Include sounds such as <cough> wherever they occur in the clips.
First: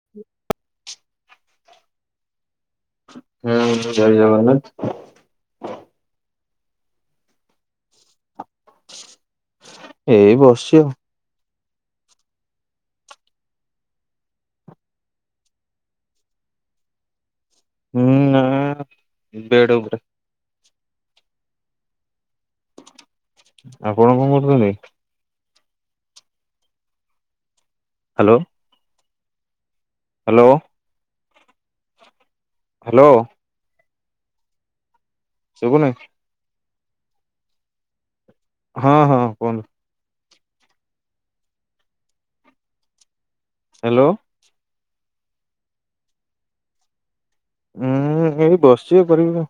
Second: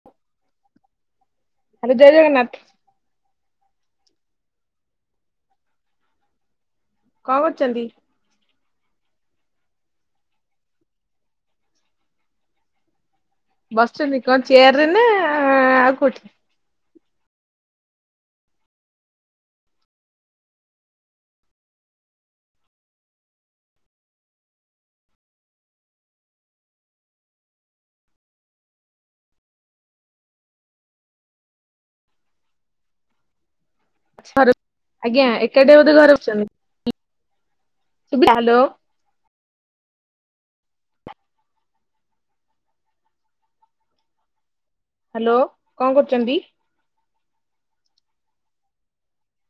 <unintelligible> Hello ଜୟ ଜଗନ୍ନାଥ। ହୁଁ ଜୟ ଜଗନ୍ନାଥ। କଣ କରୁଚନ୍ତି। ଏଇ ବସିଚି ଆଉ। ବସିଛନ୍ତି କଣ ଚେୟାରରେ ନା ଆଉ କଉଠି? ହୁଁ ନାଁ ବେଢ଼୍ ଉପରେ। ଆଉ କଣ କରୁଚନ୍ତି। ହ୍ୟାଲୋ। ହ୍ୟାଲୋ। ହ୍ୟାଲୋ। ଆଜ୍ଞା। ଏକାଠ ଶୁଭୁନି ବୋଧେ ଘରେ ବସିଛନ୍ତି। ଶୁଭିଲା ହ୍ୟାଲୋ। ହଁ, ହଁ। କୁହନ୍ତୁ ହ୍ୟାଲୋ। ହ୍ୟାଲୋ। କଣ କରୁଚନ୍ତି। ହୁଁ। ଏଇ ବସିଛି ଆଉ କରିବି କଣ।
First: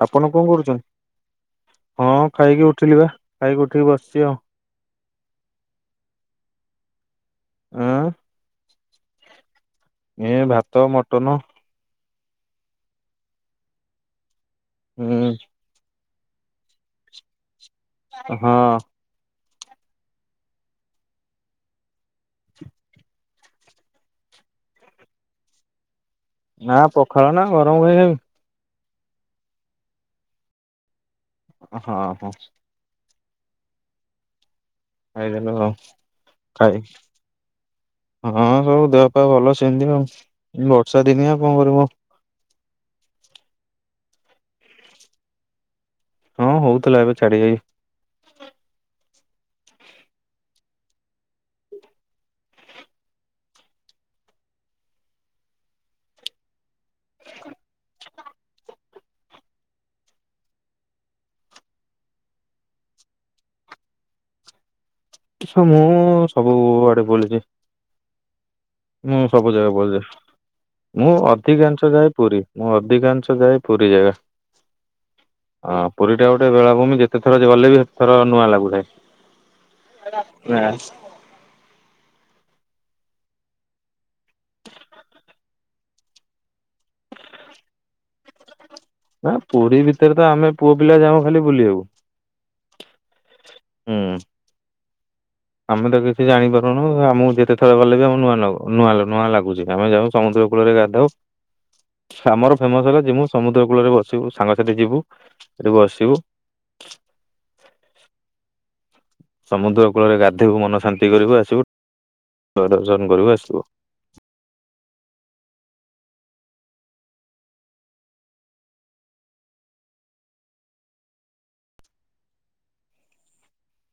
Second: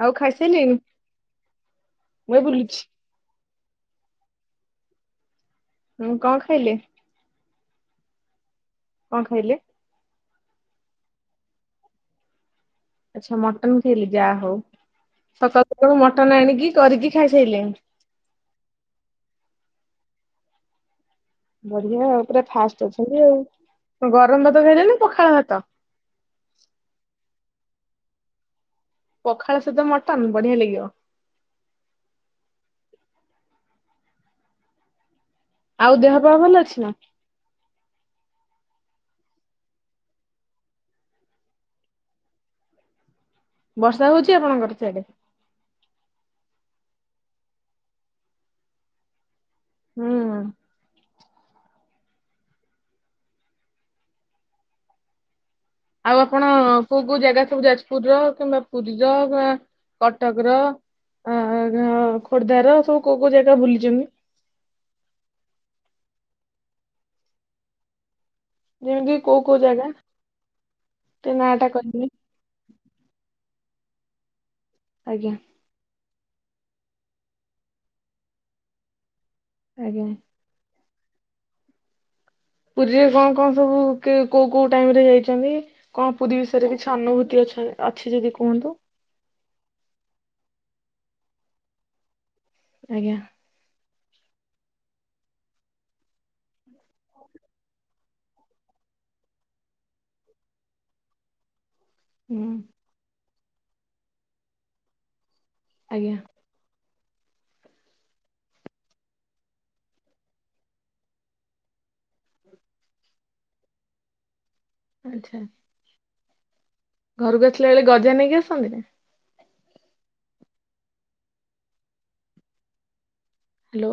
ଆଉ ଆପଣ କଣ ଖାଇସାରିଲେଣି କରୁଚନ୍ତି। ହଁ ମୁଁ ଏଇ ଖାଇକି ବୁଲୁଛି ଉଠିଲି ବା ଖାଇକି ଉଠିକି ବସିଚି ଆଉ। ହଁ। କଣ ଖାଇଲେ? ଉଁ। କଣ ଖାଇଲେ? ଏ ଭାତ ମଟନ। ଆଚ୍ଛା। ମଟନ ଖାଇଲେ ଯାହା ହଉ। ହୁଁ। ସକାଳୁ ସକାଳୁ ମଟନ ଆଣିକି କରିକି ଖାଇସାରିଲେଣି। ହଁ। ବଢ଼ିଆ ଆଉ ପୁରା ଫାଷ୍ଟ ଅଛନ୍ତି ଆଉ। ଗରମ ଭାତ ଖାଇଲେ ନା ପଖାଳ ଭାତ। ନା ପଖାଳ ନା ଗରମ କାଇଁ ଖାଇବି। ପଖାଳ ସହିତ ମଟନ୍ ବଢ଼ିଆ ଲାଗିବ। ‍ ହଁ, ହଁ। ଖାଇଦେଲି ଆଉ। ହଁ ଦେହ ପା ଭଲ ଅଛି ଖାଇ ନା? ହଁ ସବୁ ଦେହ ପା ଭଲ ସେମିତି ଆଉ। ବର୍ଷା ଦିନଆ କଣ କରିବ ଆଉ। ବର୍ଷା ହଉଛି ଆପଣଙ୍କର ସିଆଡେ। ହଁ ହଉଥିଲା ଏବେ ଛାଡ଼ି ଯାଇଚି। ହୁଁ। ଆଉ ଆପଣ କୋଉ କୋଉ ଜାଗା ସବୁ ଯାଜପୁର ର କିମ୍ବା ପୁରୀର କି କଟକ ର ଅ ଖୋର୍ଦ୍ଧ ର ସବୁ କୋଉ କୋଉ ଜାଗା ବୁଲିଛନ୍ତି। ମୁଁ ସବୁ ଆଡ଼େ ବୁଲିଛି। ଯେମିତି ମୁଁ କୋଉ ସବୁ କୋଉ ଜାଗା ବୁଲିଛି ମୁଁ ଟିକେ ନାଁ ଟା ଅଧିକାଂଶ କହିଲେ ଯାଏ ପୁରୀ। ମୁଁ ଅଧିକାଂଶ ଯାଏ ପୁରୀ ଜାଗା। ଆଜ୍ଞା ହଁ ପୁରୀ ଟା ଗୋଟେ ବେଳାଭୂମି ଯେତେ ଥର ଗଲେ ବି ସେତେଥର ନୂଆ ଲାଗୁଥାଏ। ଆଜ୍ଞା। <unintelligible> ପୁରୀରେ କଣ କଣ ସବୁ କୋଉ କୋଉ ଟାଇମରେ ଯାଇଛନ୍ତି? କଣ ପୁରୀ ବିଷୟରେ କିଛି ଅନୁଭୂତି ଅ ଅଛି ଯଦି କୁହନ୍ତୁ? ନା ପୁରୀ ଭିତରେ ତ ଆମେ ପୁଅ ପିଲା ଯାଉ ଖାଲି ବୁଲିବାକୁ। ଆଜ୍ଞା ହୁଁ ଆମେ ତ କିଛି ଜାଣିପାରୁନୁ ଆମକୁ ଯେତେ ଥର ଗଲେ ବି ଆମ ନୂଆ ନୂଆ ନୂଆ ଲାଗୁଛି ଆମେ ଯାଉଛୁ। ସମୁଦ୍ର କୂଳରେ ଗାଧାଉ। ହୁଁ ଆମର ଫେମସ ହେଲା ଯିମୁ ସମୁଦ୍ର କୂଳରେ ବସିବୁ ସାଙ୍ଗସାଥି ଯିବୁ ସେଠି ଆଜ୍ଞା ବସିବୁ। ସମୁଦ୍ର କୂଳରେ ଗାଧବୁ ମନ ଶାନ୍ତି କରିବୁ ଆସିବୁ ଠାକୁର ଦର୍ଶନ କରିବୁ ଆସିବୁ। ଆଚ୍ଛା। ଘରକୁ ଆସିଲା ବେଳେ ଗଜା ନେଇକି ଆସନ୍ତି? ହ୍ୟାଲୋ।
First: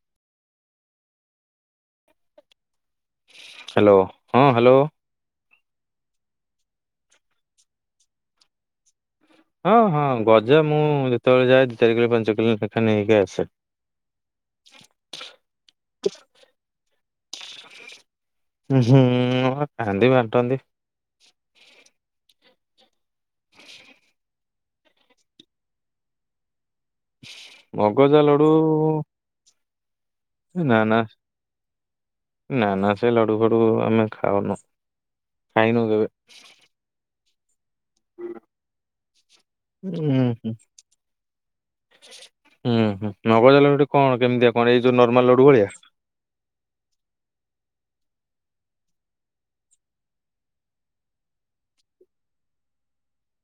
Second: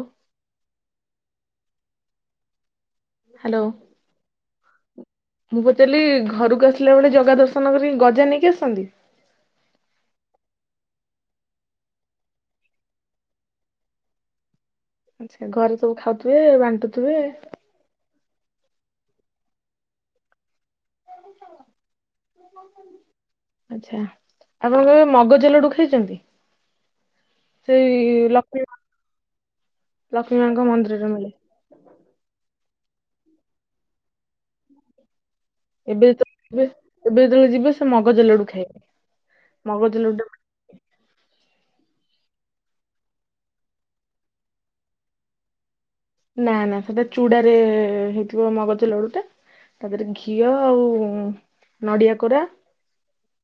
ହ୍ୟାଲୋ ହ୍ୟାଲୋ ହଁ ହ୍ୟାଲୋ। ମୁଁ ପଚାରିଲି ଘରକୁ ଆସିଲା ବେଳେ ଜଗା ଦର୍ଶନ କରିକି ଗଜା ନେଇକି ଆସନ୍ତି? ହଁ ହଁ ଗଜା ମୁଁ ଯେତେବେଳେ ଯାଏ ଦି ଚାରି କିଲ ପାଞ୍ଚ କିଲୋ ଲେଖା ନେଇକି ଆସେ। ଆଛା ଘରେ ସବୁ ଖାଉଥିବେ ବାଣ୍ଟୁଥିବେ। <inaudible> ଉଁ ହୁଁ ହଁ ଖାଆନ୍ତି ବାଣ୍ଟନ୍ତି। <inaudible> ଆଚ୍ଛା ଆପଣ କେବେ ମଗଜ ଲଡୁ ଖାଇଛନ୍ତି? ସେଇ ମଗଜା ଲଡୁ ଲକ୍ଷ୍ମି ହେ ନାନା ନାନା ସେ ଲଡୁ ଫଡୁ ଆମେ ଖାଉନୁ। ଖାଇନୁ କେବେ। ଏବେ <unintelligible> ଯିବେ ଏବେ ଯେତେବେଳେ ଯିବେ। ସେ ମଗଜ ଲଡୁ ଖାଇବେ ମଗଜ ଉଁ ଲଡୁ ହୁଁ। ହୁଁ ହୁଁ ମଗଜ ଲଡୁ କଣ କେମିତିଆ କଣ ଏଇ ଯୋଉ ନର୍ମାଲ ଲଡୁ ଭଳିଆ? ନା ନା ସେଟା ଚୁଡାରେ ହେଇଥିବ ମଗଜ ଲଡୁ ଟା। ତାପରେ ଘିଅ ଆଉ ନଡ଼ିଆ କୋରା।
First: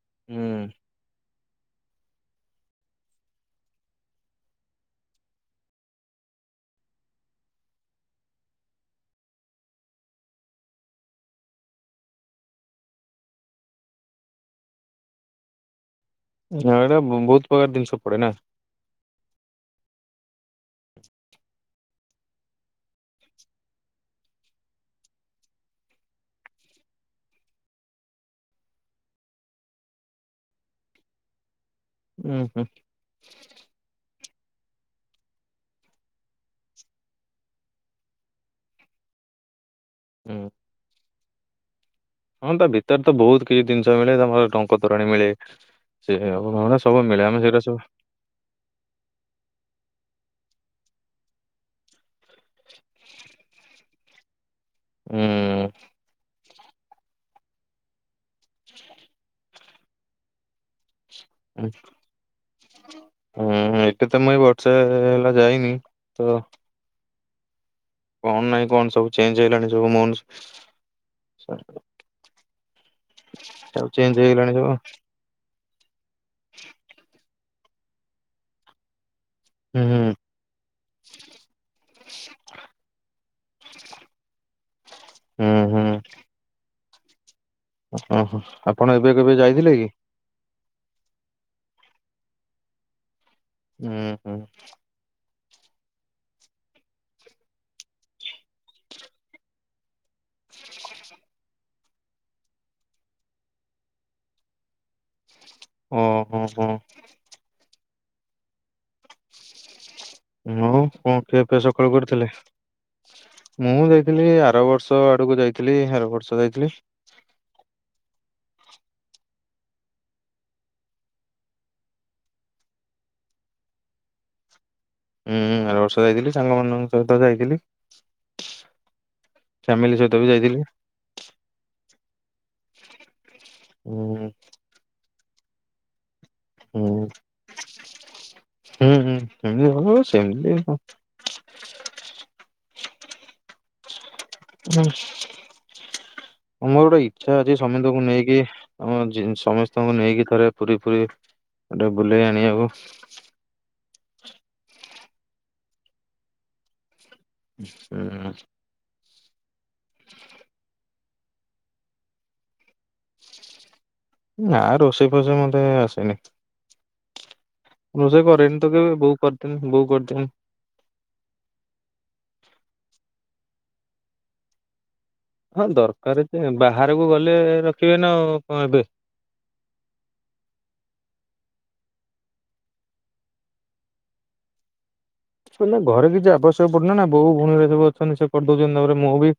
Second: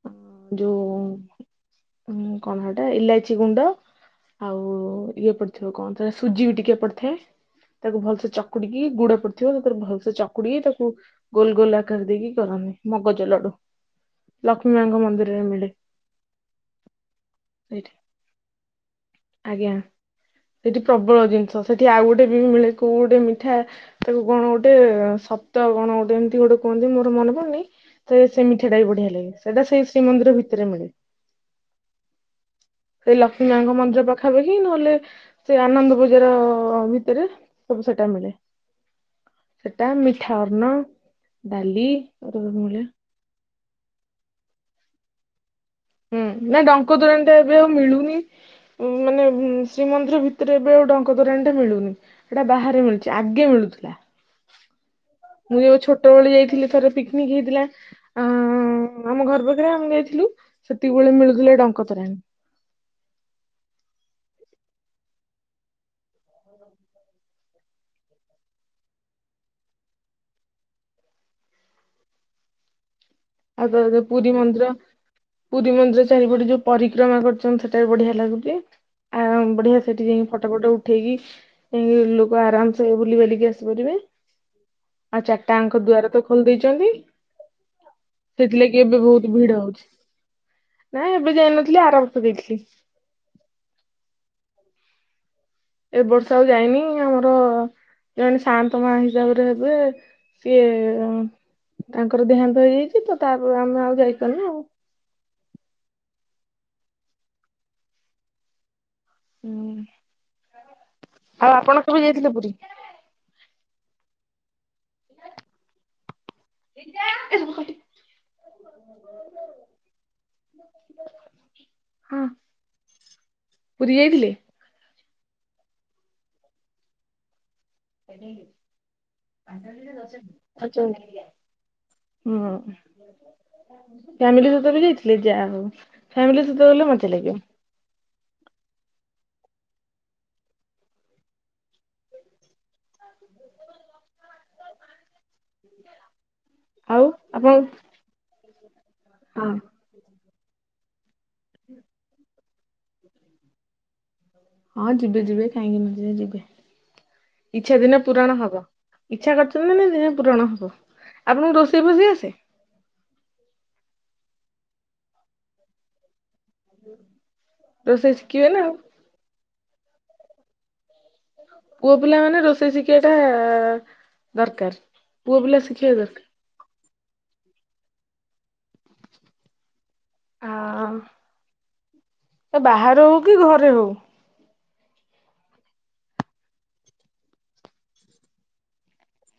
ଅ ହୁଁ ଯୋଉ କଣ ହେଟା ଇଲାଇଚି ଗୁଣ୍ଡ। ଆଉ ଇଏ ପଡିଥିବ କଣ ସେଟା ସୁଜି ବି ଟିକେ ପଡିଥାଏ। ତାକୁ ଭଲସେ ଚକୁଡିକି ଗୁଡ ପଡିଥିବ ତାକୁ ର ଭଲସେ ଚକୁଡି ତାକୁ ଗୋଲ ଗୋଲ ଆକାର ଦେଇକି କରନ୍ତିି ମଗଜ ଲଡୁ ଲକ୍ଷ୍ମୀ ମାଙ୍କ ମନ୍ଦିରରେ ମିଳେ। ହ ଏଇଟା ବହୁତ ପ୍ରକାର ସେଇଠି ଜିନିଷ ପଡେ ନା। ଆଜ୍ଞା ସେଠି ପ୍ରବଳ ଜିନିଷ ସେଠି ଆଉ ଗୋଟେ ବି ମିଳେ କୋଉ ଗୋଟେ ମିଠା। ତାକୁ କଣ ଗୋଟେ ସପ୍ତ କଣ ଗୋଟେ ଏମିତି ଗୋଟେ କୁହନ୍ତି ମୋର ମନେ ପଡୁନି। ସେ ସେ ମିଠାଟା ବି ବଢିଆ ଲାଗେ, ସେଇଟା ସେଇ ଶ୍ରୀମନ୍ଦିର ଭିତରେ ମିଳେ। ଉୁଁ ହୁଁ। ସେଇ ଲକ୍ଷ୍ମୀ ମାଙ୍କ ମନ୍ଦିର ପାଖ ଖା ପାଖି ନହେଲେ ସେ ଆନନ୍ଦ ବଜାର ଭିତରେ ସବୁ ସେଟା ମିଳେ। ସେଟା ମିଠା ହୁଁ। ଅର୍ଣ ଡାଲି। ହଁ ତା ମିଳେ ଭିତରେ ତ ବହୁତ କିଛି ଜିନିଷ ମିଳେ ତମର ଟଙ୍କ ତୋରାଣୀ ମିଳେ। ସେ ହୁଁ ନାଇଁ ଆ ଟଙ୍କ ସବୁ ମିଳେ ତୋରାଣି ଟା ଆମେ ଏବେ ସେଇଟା ଆଉ ସବୁ ମିଳୁନି। ଉ ମାନେ ଶ୍ରୀମନ୍ଦିର ଭିତରେ ଏବେ ଆଉ ଟଙ୍କ ତୋରାଣୀ ଟା ମିଳୁନି। ସେଟା ବାହାରେ ମିଳୁଛି ଆଗେ ମିଳୁଥିଲା। ଉଁ ମୁଁ ଯୋଉ ଛୋଟବେଳେ ଯାଇଥିଲି ଥରେ ପିକ୍ନିକ ହେଇଥିଲା ଆ ଆମ ଘର ପା ଖରେ ଆମେ ଯାଇଥିଲୁ ସେତିକି ବେଳେ ମିଳୁଥିଲା ଟଙ୍କ ତୋରାଣୀ। ହୁଁ ଏଠି ତ ମୁଏଇ ବର୍ଷେ ହେଲା ଯାଇନି ତ କଣ ନାଇଁ କଣ ସବୁ ଚେଞ୍ଜ ହେଲାଣି ସବୁ ମୋହନ ସରକାର। ଆ ଦ ଦ ଚେଞ୍ଜ ପୁରୀ ହେଇଗଲାଣି ସବୁ ମନ୍ଦୀର। ପୁରୀ ମନ୍ଦିର ଚାରିପଟେ ଯୋଉ ପରିକ୍ରମା କରୁଛନ୍ତି, ସେଟା ବି ବଢିଆ ଲାଗୁଛି ଆଉ ବଢିଆ ହୁଁ ସେଠି ଯାଇକି ଫଟୋ ଫଟୋ ଉଠେଇକି ଲୋକ ଆରାମସେ ବୁଲି ବାଲିକି ଆସିପାରିବେ। ଆ ହୁଁ ହୁଁ ଚାରିଟାଙ୍କ ହୁଁ ଦ୍ୱାରତ ଖୋଲି ଦେଇଛନ୍ତି। ଓହୋ ସେଥିଲାଗି ଆପଣ ଏବେ ବହୁତ କେବେ ଭିଡ ଯାଇଥିଲେ ହଉଛି, କି? ନାହିଁ ଏବେ ଯାଇନଥିଲି ଆର ବର୍ଷ ଯାଇଥିଲି। ହୁଁ ହୁଁ। ଏ ବର୍ଷ ଆଉ ଯାଇନି, ଆମର ଜଣେ ସାଆନ୍ତ ମା ହିସାବରେ ହେବେ ସିଏ ତାଙ୍କର ଦେହାନ୍ତ ହେଇଯାଇଛି ତ ତାପରେ ଆମେ ଆଉ ଯାଇପାରିନୁ ଆଉ। ଓହୋ ହଁ। ହୁଁ। ହଉ କଣ ଖିଆ ଆଉ ପିଆ ଆପଣ ସକାଳୁ କେବେ କରିଥିଲେ। ଯାଇଥିଲେ ପୁରୀ? ମୁଁ ଯାଇଥିଲି ଆର ବର୍ଷ ଆଡକୁ ଯାଇଥିଲି ଆର ବର୍ଷ ଯାଇଥିଲି। <inaudible> ହଁ ପୁରୀ ଯାଇଥିଲେ। ହୁଁ ଆର ବର୍ଷ ଯାଇଥିଲି ସାଙ୍ଗମାନଙ୍କ ସହିତ ଯାଇଥିଲି। <unintelligible> ହୁଁ ଫ୍ୟାମିଲି ସହିତ ବି ଯାଇଥିଲେ ଯାହା ହଉ ହୁଁ ଫ୍ୟାମିଲି ସ ଲେ ମଜା ହୁଁ ଲାଗିବ। ହୁଁ ହୁଁ ଏମତି ହଉ ସେମିତି ହୋଊ ବ <unintelligible> ହୁଁ ମୋର ଗୋଟେ ଆଉ ଇଚ୍ଛା ଆପଣ ଅଛି ସମତୀକୁ ନେଇକି ଆମ ହଁ ସମସ୍ତଙ୍କୁ ନେଇକି ଥରେ ପୁରୀ ପୁରୀ ଗୋଟେ ବୁଲେଇ ଆଣିବାକୁ। ହଁ ଯିବେ ଯିବେ କାହିଁକି ନା ଯିବେ ଇଚ୍ଛା ଦିନେ ହୁଁ। ପୁରଣ ହବ। ଇଚ୍ଛା କରିଛନ୍ତି ମାନେ ଦିନେ ପୁରଣ ହବ ଆପଣଙ୍କୁ ରୋଷେଇ ଫୋଷେଇ ଆସେ। ନା ରୋଷେଇ ଫୋଷେଇ ମତେ ଆସେନି। ହୁଁ। ରୋଷେଇ କରେନି ତ କେବେ ବୋଉ କରିଦିଅନ୍ତି ବୋଉ କରିଦିଅନ୍ତି। ପୁଅ ପିଲା ମାନେ ରୋଷେଇ ଶିଖିବାଟା ଦରକାର। ପୁଅ ପିଲା ହଁ ଶିଖିବା ଦରକାର ଯେ ବାହାରକୁ ଗଲେ ରଖିବେ ନା ଆଉ କଣ ଏବେ। ଆ ତ ବାହାରେ ହଉ କି ଘରେ ହଉ। ଘରେ କିଛି ଆବଶ୍ୟକ ପଡୁନି ନା ବୋଉ ଭଉଣୀ ହରିକା ସବୁ ଅଛନ୍ତି ସେ କରିଦଉଛନ୍ତି ତାପରେ ମୁଁ ବି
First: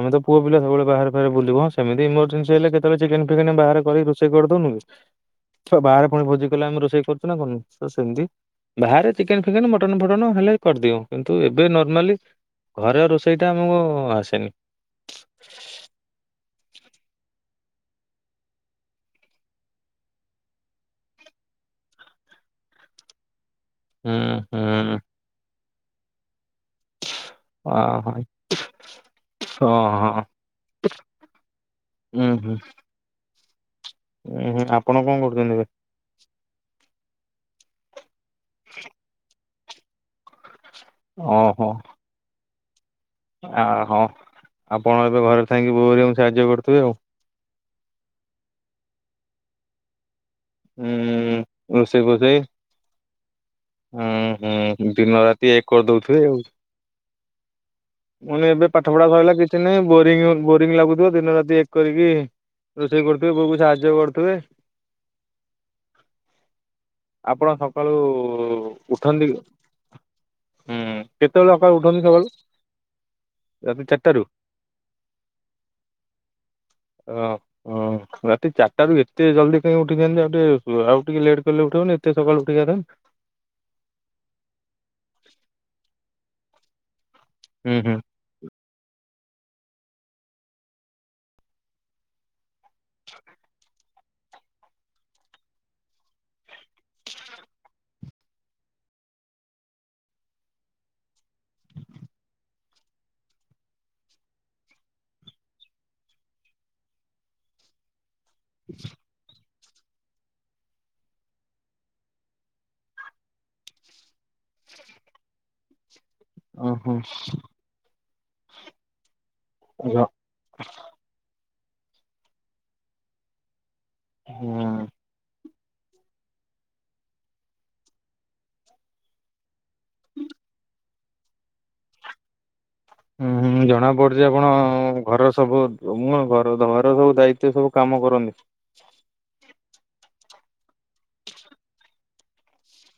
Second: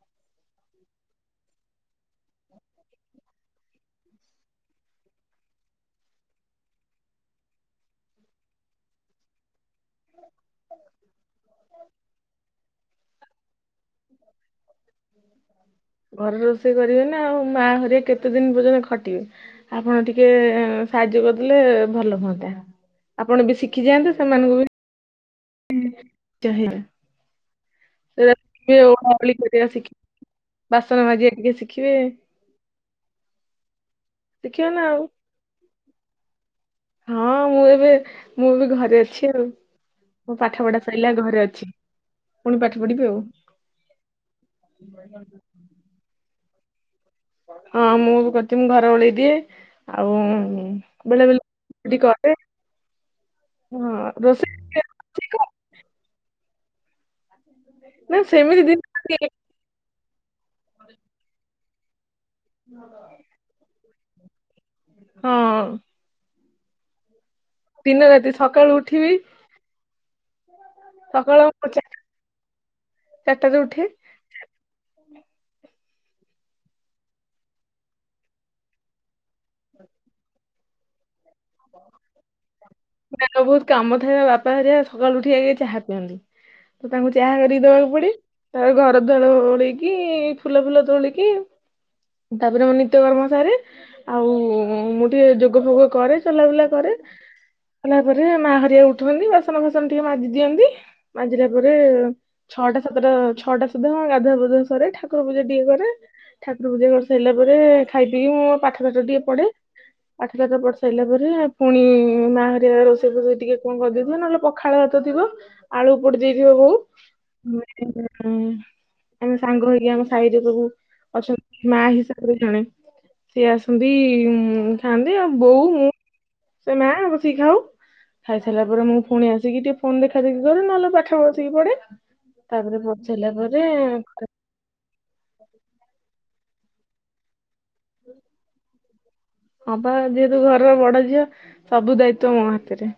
ଆମେ ତ ପୁଅ ପିଲା ସବୁବେଳେ ବାହାରେ ବାହରେ ବୁଲିବ ସେମିତି ଇମରଜେନ୍ସି ହେଲେ କେତେବେଳେ ଚିକେନ ଫିକେନ ବାହାର କରି ସେ କରିଦଉନୁ କି। ବାହାରେ ପୁଣି ଭୋଜି କଲେ ଆମେ ରୋଷେଇ କରୁଛୁ ନା କରୁନୁ ସେମିତି ବାହାରେ ଚିକେନ ଫିକେନ୍ ମଟନ ଫଟନ ହେଲେ ହିଁ କରିଦୋଉ କିନ୍ତୁ ଏବେ ନର୍ମାଲି ଘରେ ଆଉ ରୋଷେଇଟା ଆମକୁ ଆସେନି। ଘରେ ରୋଷେଇ କରିବେ ନା ଆଉ ମା ହରିଆ କେତେ ଦିନ ପର୍ଯ୍ୟନ୍ତ ଖଟିବେ ଆପଣ ଟିକେ ସାହାଯ୍ୟ କରିଦେଲେ ଭଲ ହୁଅନ୍ତା ଆପଣ ବି ହୁଁ ଶିଖିଯାଆନ୍ତୁ ସେମାନଙ୍କୁ ବି ହୁଁ ଅ ହଁ ଚାଆ ସେ ହଁ <unintelligible> ବାସନ ମାଜିଆ ଟିକେ ଶିଖିବେ ହୁଁ ହୁଁ ଉ ହୁଁ ଶିଖିବେ ନା ଆଉ ଆପଣ କଣ କରୁଛନ୍ତି ଏଵେ ହଁ ମୁଁ ଏବେ ମୁଁ ବି ଘରେ ଅଛି ଆଉ ମୋ ପାଠ ପଢା ସାରିଲା ଘରେ ଓହୋ ଅଛି ପୁଣି ପାଠ ପଢିବି ଆଉ ଆ ହଁ ଆପଣ ଏବେ ଘରେ ଥାଇକି ବୋଉ ହେରିକାଙ୍କୁ ସାହାଯ୍ୟ କରୁଥିବେ ଆଉ ହଁ ମୁଁ ବି କରୁଛି ମୁଁ ଘର ଓଳେଇ ଦିଏ ଆଉ ବେଳେ ବେଳେ ଉଁ ଏମିତି କରେ ହଁ ଉ ରୋଷେଇ ହୁଁ ଦିନ ରୋଷେଇ ରାତି ଏକ କରିଦଉଥିବେ ଆଉ ହ <unintelligible> ମାନେ ଏବେ ପାଠ ପଢା ସଇଲା କିଛି ନାହିଁ ବୋରିଂ ବୋରିଂ ଲାଗୁଥିବ ଦିନ ରାତି ଏକ କରିକି ରୋଷେଇ କରୁଥିବେ ବୋଉକୁ ସାହାଯ୍ୟ କରୁଥିବେ ହଁ ଆପଣ ସ ଦିନ ରାତି ସକାଳୁ ଉଠିବି ହୁଁ ସକାଳ କେତେବେଳେ ଅକାଳ ଉଠନ୍ତି ସକାଳୁ ରାତି ଚାରିଟା ରୁ ହ ହଁ ହଁ ରାତି ଚାରିଟାରୁ ଏତେ ଜଲ୍ଦି କାଇ ଉଠିଛନ୍ତି ଆଉ ଟିକେ ଆଉ ଟିକେ ଲେଟ୍ ଉଠିବନି ଏତେ ସକାଳୁ ଉଠି। ସାଙ୍ଗ ବହୁତ କାମ ଥାଏ ବାପା ହାରିଆ ସକାଳୁ ଉଠି ଆଗ ଚାହା ପିଅନ୍ତି। ତ ତାଙ୍କୁ ଚାହା କରିକି ହୁଁ ଦବାକୁ ହୁଁ ପଡେ। ତା ଘର ଦ୍ୱାର ଓଲେଇକି ଫୁଲ ଫୁଲ ତୋଳିକି। ତାପରେ ମୋ ନିତ୍ୟକର୍ମ ସାରେ ଆଉ ମୁଁ ଟିକେ ଯୋଗ ଫୋଗ କରେ। ଚଲାବୁଲା କରେ କଲା ପରେ ମା ହରିଆ ଉଠନ୍ତି ବାସନ ଫାସନ ଟିକେ ମାଜି ଦିଅନ୍ତି। ମଜିଲା ପରେ ଛଅଟା ସାତଟା ଛଅଟା ସୁଦ୍ଧା ଗାଧୁଆ ପାଦ୍ଧୁଆ ସରେ ଠାକୁର ପୂଜା ଟିକେ କରେ ଠାକୁର ପୂଜା କରିସାରିଲା ପରେ ଖାଇ ପିକି ମୁଁ ପାଠ ଫାଠ ଟିକେ ପଢେ ପାଠ ପାଠ ପଢ଼ି ସାରିଲା ପରେ ପୁଣି ମା ହରିଆ ରୋଷେଇ ଫୋଷେଇ ଟିକେ କଣ କରିଦେଇଥିବ ନହେଲେ ପଖାଳ ହାତ ଥିବ ଆଳୁ ପୋଡି ଦେଇଥିବ ବୋଉ। ଓହୋ। ଆମେ ସାଙ୍ଗ ହେଇକି ଆମ ସାହିରେ ସବୁ ଅଛନ୍ତି ମା ହିସାବରେ ଜଣେ ସେ ଆସନ୍ତି ହୁଁ ଖାଆନ୍ତି ଆଉ ବୋଉ। ସେ ମା ବସିକି ଖାଉ ଖାଇସାରିଲା ପରେ ମୁଁ ପୁଣି ଆସିକି ଟିକେ ଫୋନ ଦେଖା ଦେଖି କରେ ନହେଲେ ପାଠ ବସିକି ପଡେ ତାପରେ ସାରିଲା ହୁଁ ପରେ ହୁଁ ଜଣା ପଡୁଛି ଆପଣ ଘର ସବୁ ମୁଁ ଘର ଘର ସବୁ ଦାୟିତ୍ୱ ସବୁ କାମ କରନ୍ତି। ହଁବା ଯେହେତୁ ଘରର ବଡ ଝିଅ ସବୁ ଦାୟିତ୍ୱ ମୋ ହାତରେ।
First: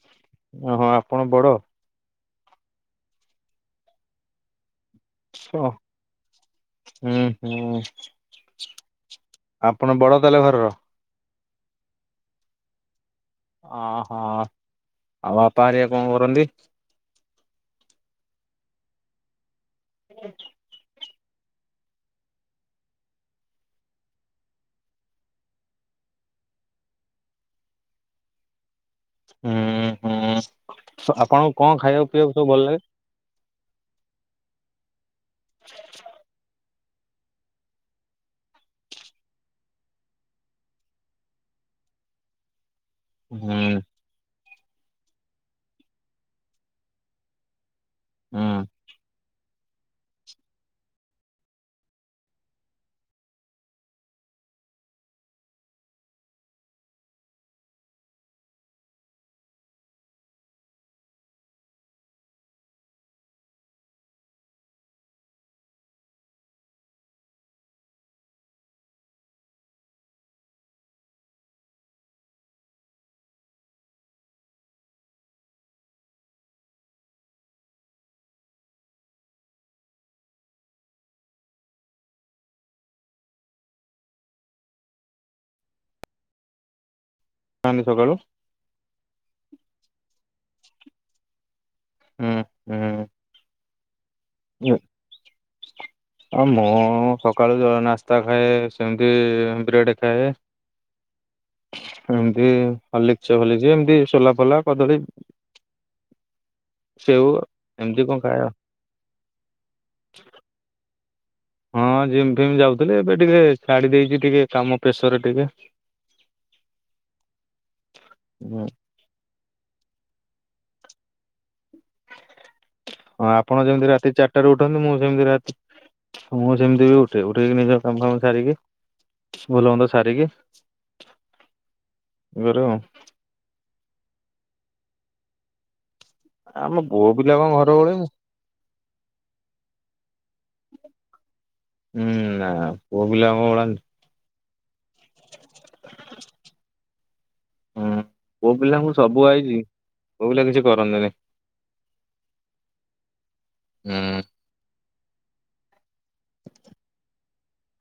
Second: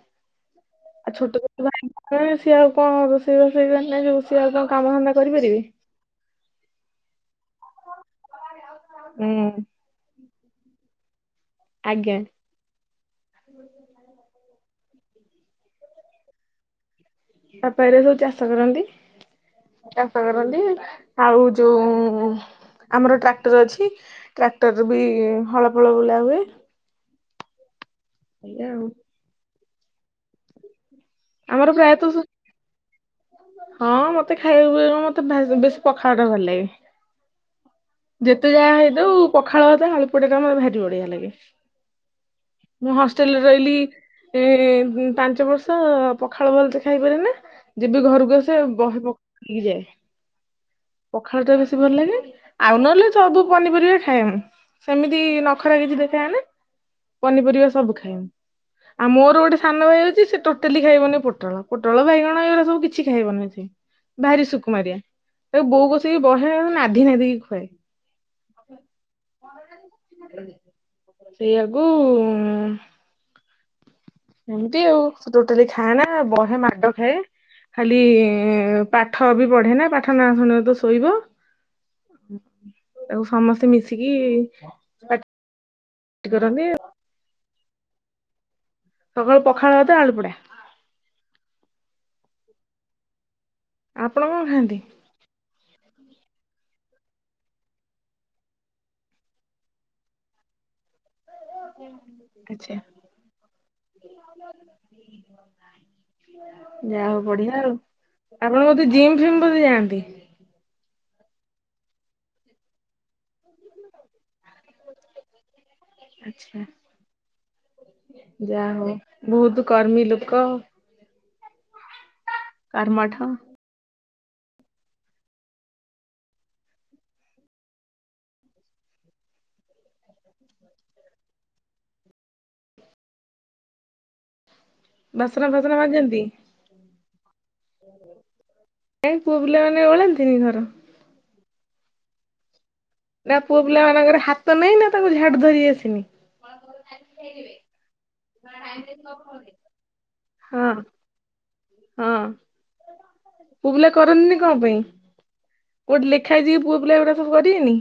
ଓହୋ ଆଉ ଆପଣ ଛୋଟ ବଡ ଛୋଟ ଭାଇ ଭଉଣୀ ସିଏ ଆଉ କଣ ରୋଷେଇ ବାସ ଜାଣିଛନ୍ତି ସିଏ ଆଉ କଣ କାମ ଧନ୍ଦା କରିପାରିବେ। ଓ ହୁଁ ହୁଁ ହୁଁ ଆପଣ ବଡ? ତାହାଲେ ଘରର। ଆଜ୍ଞା। ଓହୋ ଆଉ ବାପାା ହାରିକା କଣ କରନ୍ତି? ବାପା ହେରିକା ସବୁ ଚାଷ କରନ୍ତି ଚାଷ କରନ୍ତି। ଆଉ ଯୋଉ ଉଁ ଆମର ଟ୍ରାକ୍ଟର ଅଛି ଟ୍ରାକ୍ଟର ରୃ ବି ହଳ ଫଳ ବୁଲା ହୁଏ। ଏଇଆ ଆଉ। ହୁଁଁ ହୁଁ ଆପଣଙ୍କୁ ଆମର କଣ ଖାଇବାକୁ ପ୍ରାୟତଃ ପିଇବାକୁ ସବୁ ଭଲ ଲାଗେ? ହଁ ମତେ ଖାଇବାକୁ ପିଇବାରୁ ମତେ ବେଶୀ ପଖାଳ ଟା ଭଲ ଲାଗେ। ଯେତେ ଯାହା ହେଇଥାଉ ପଖାଳ ଭାତ ଆଳୁ ପୋଡାଟା ମତେ ଭାରି ବଢିଆ ଲାଗେ। ମୁଁ ହଷ୍ଟେଲେ ରେ ରହିଲି ହୁଁ ଏ ପାଞ୍ଚ ବର୍ଷ ପଖାଳ ଭଲତେ ଖାଇପାରେ ନା। ଯେବେ ଘରକୁ ଆସେ ହୁଁ ବହେ ପଖା ଇକୀ ଯାଏ ପଖାଳ ଟା ବେଶୀ ଭଲ ଲାଗେ ଆଉ ନହେଲେ ସବୁ ପନିପରିବା ଖାଏମ ସେମିତି ନଖରା କିଛି ଦେଖାଏ ନା ପନିପରିବା ସବୁ ଖାଏ ମୁଁ। ଆଉ ମୋର ଗୋଟେ ସାନ ଭାଇ ଅଛି ସେ ଟୋଟାଲି ଖାଇବନି ପୋଟଳ ପୋଟଳ ବାଇଗଣ ଏଗୁରାକ ସେ କିଛି ଖାଇବନି। ଭାରି ସୁକୁମାରିଆ ତାକୁ ବୋଉ କଶିକି ବହେ ନାଧି ନାଧି ଖୁଆଏ। ସେଇଆକୁ ଏମିତି ଆଉ ଟୋଟାଲି ଖାଏନା ବହେ ମାଡ ଖାଏ ଖାଲି ପାଠ ବି ପଢେ ନା ପାଠ ନା ଶୁଣିବ ତ ଶୋଇବ। ତାକୁ ସମସ୍ତେ ମିଶିକି ପାଟି କରନ୍ତି। ଯଆନ୍ତି ସକାଳୁ? ସକାଳୁ ପଖାଳ ଭାତ ଆଳୁ ପୋଡ଼ା। ହୁଁ ହୁଁ। ଆପଣ କଣ ଖାଆନ୍ତି? ହଁ ମୁଁ ସକାଳୁ ଜ ନାସ୍ତା ଖାଏ ସେମିତି ବ୍ରେଡେ ଖାଏ। <unintelligible> ଏମିତି ଆଚ୍ଛା ହଲିଛ ହଲି ଏମିତି ସୋଲା ଫୋଲା କଦଳୀ ଯାହା ହଉ ସେଉୁ ବଢିଆ ଆଉ ଏମତି କଣ ଖାଏ ଉ। ଆପଣ ବୋଧେ ଜିମ୍ ଫିମ୍ ବୋଧେ ଯାଆନ୍ତି? <inaudible> ହଁ ହଁ ଜିମ୍ ଫିମ୍ ଯାଉଥିଲି ଏବେ ଟିକେ ଛାଡି ଦେଇଛି ଟିକେ କାମ ପ୍ରେସର ରେ ଟିକେ। ଆଛା ଯାହା ହଁ ହଉ ବହୁତୁ କର୍ମୀ ଲୋକ‌ ଉ। କରମଠ। ଆପଣ ଯେମିତି ରାତି ଚାରିଟାରେ ଉଠନ୍ତି ମୁଁ ସେମିତି ରା ମୁଁ ସେମିତି ବି ଉଠେ ଉଠେଇକି ନିଜର କାମ ଫାମ ସାରିକି ଭଲ ମନ୍ଦ ସାରିକି ଘରେ ଉ। ବାସନା ଫାସନା ମାଜନ୍ତି? ଆମ ପୁଅ ପିଲା କଣ ଘ କାଇଁ ପୁଅ ପିଲାମାନେ ଓଳାନ୍ତିନି ଘର? ହୁଁ ନା। ପୁଅ ପିଲା ତମ ଆମ ପୁଅ ପିଲା ଓଳାନ୍ତି। ମାନଙ୍କର ହାତ ନାଇଁ ନା ତାଙ୍କୁ ଝାଡୁ ଧରି ଆସିନି? ହୁଁ ପୁଅ ପିଲାଙ୍କୁ ସବୁ ଆଇଛି ପୁଅ ପିଲା କିଛି ହଁ। କରନ୍ତିନି। ହଁ ପୁଅ ପିଲା ହୁଁ। କରନ୍ତିନି କଣ ପାଇଁ? କଉଠି ଲେଖା ହେଇଛି କି ପୁଅ ପିଲ ଏଗୁରାକ ସବୁ କରିବେନି?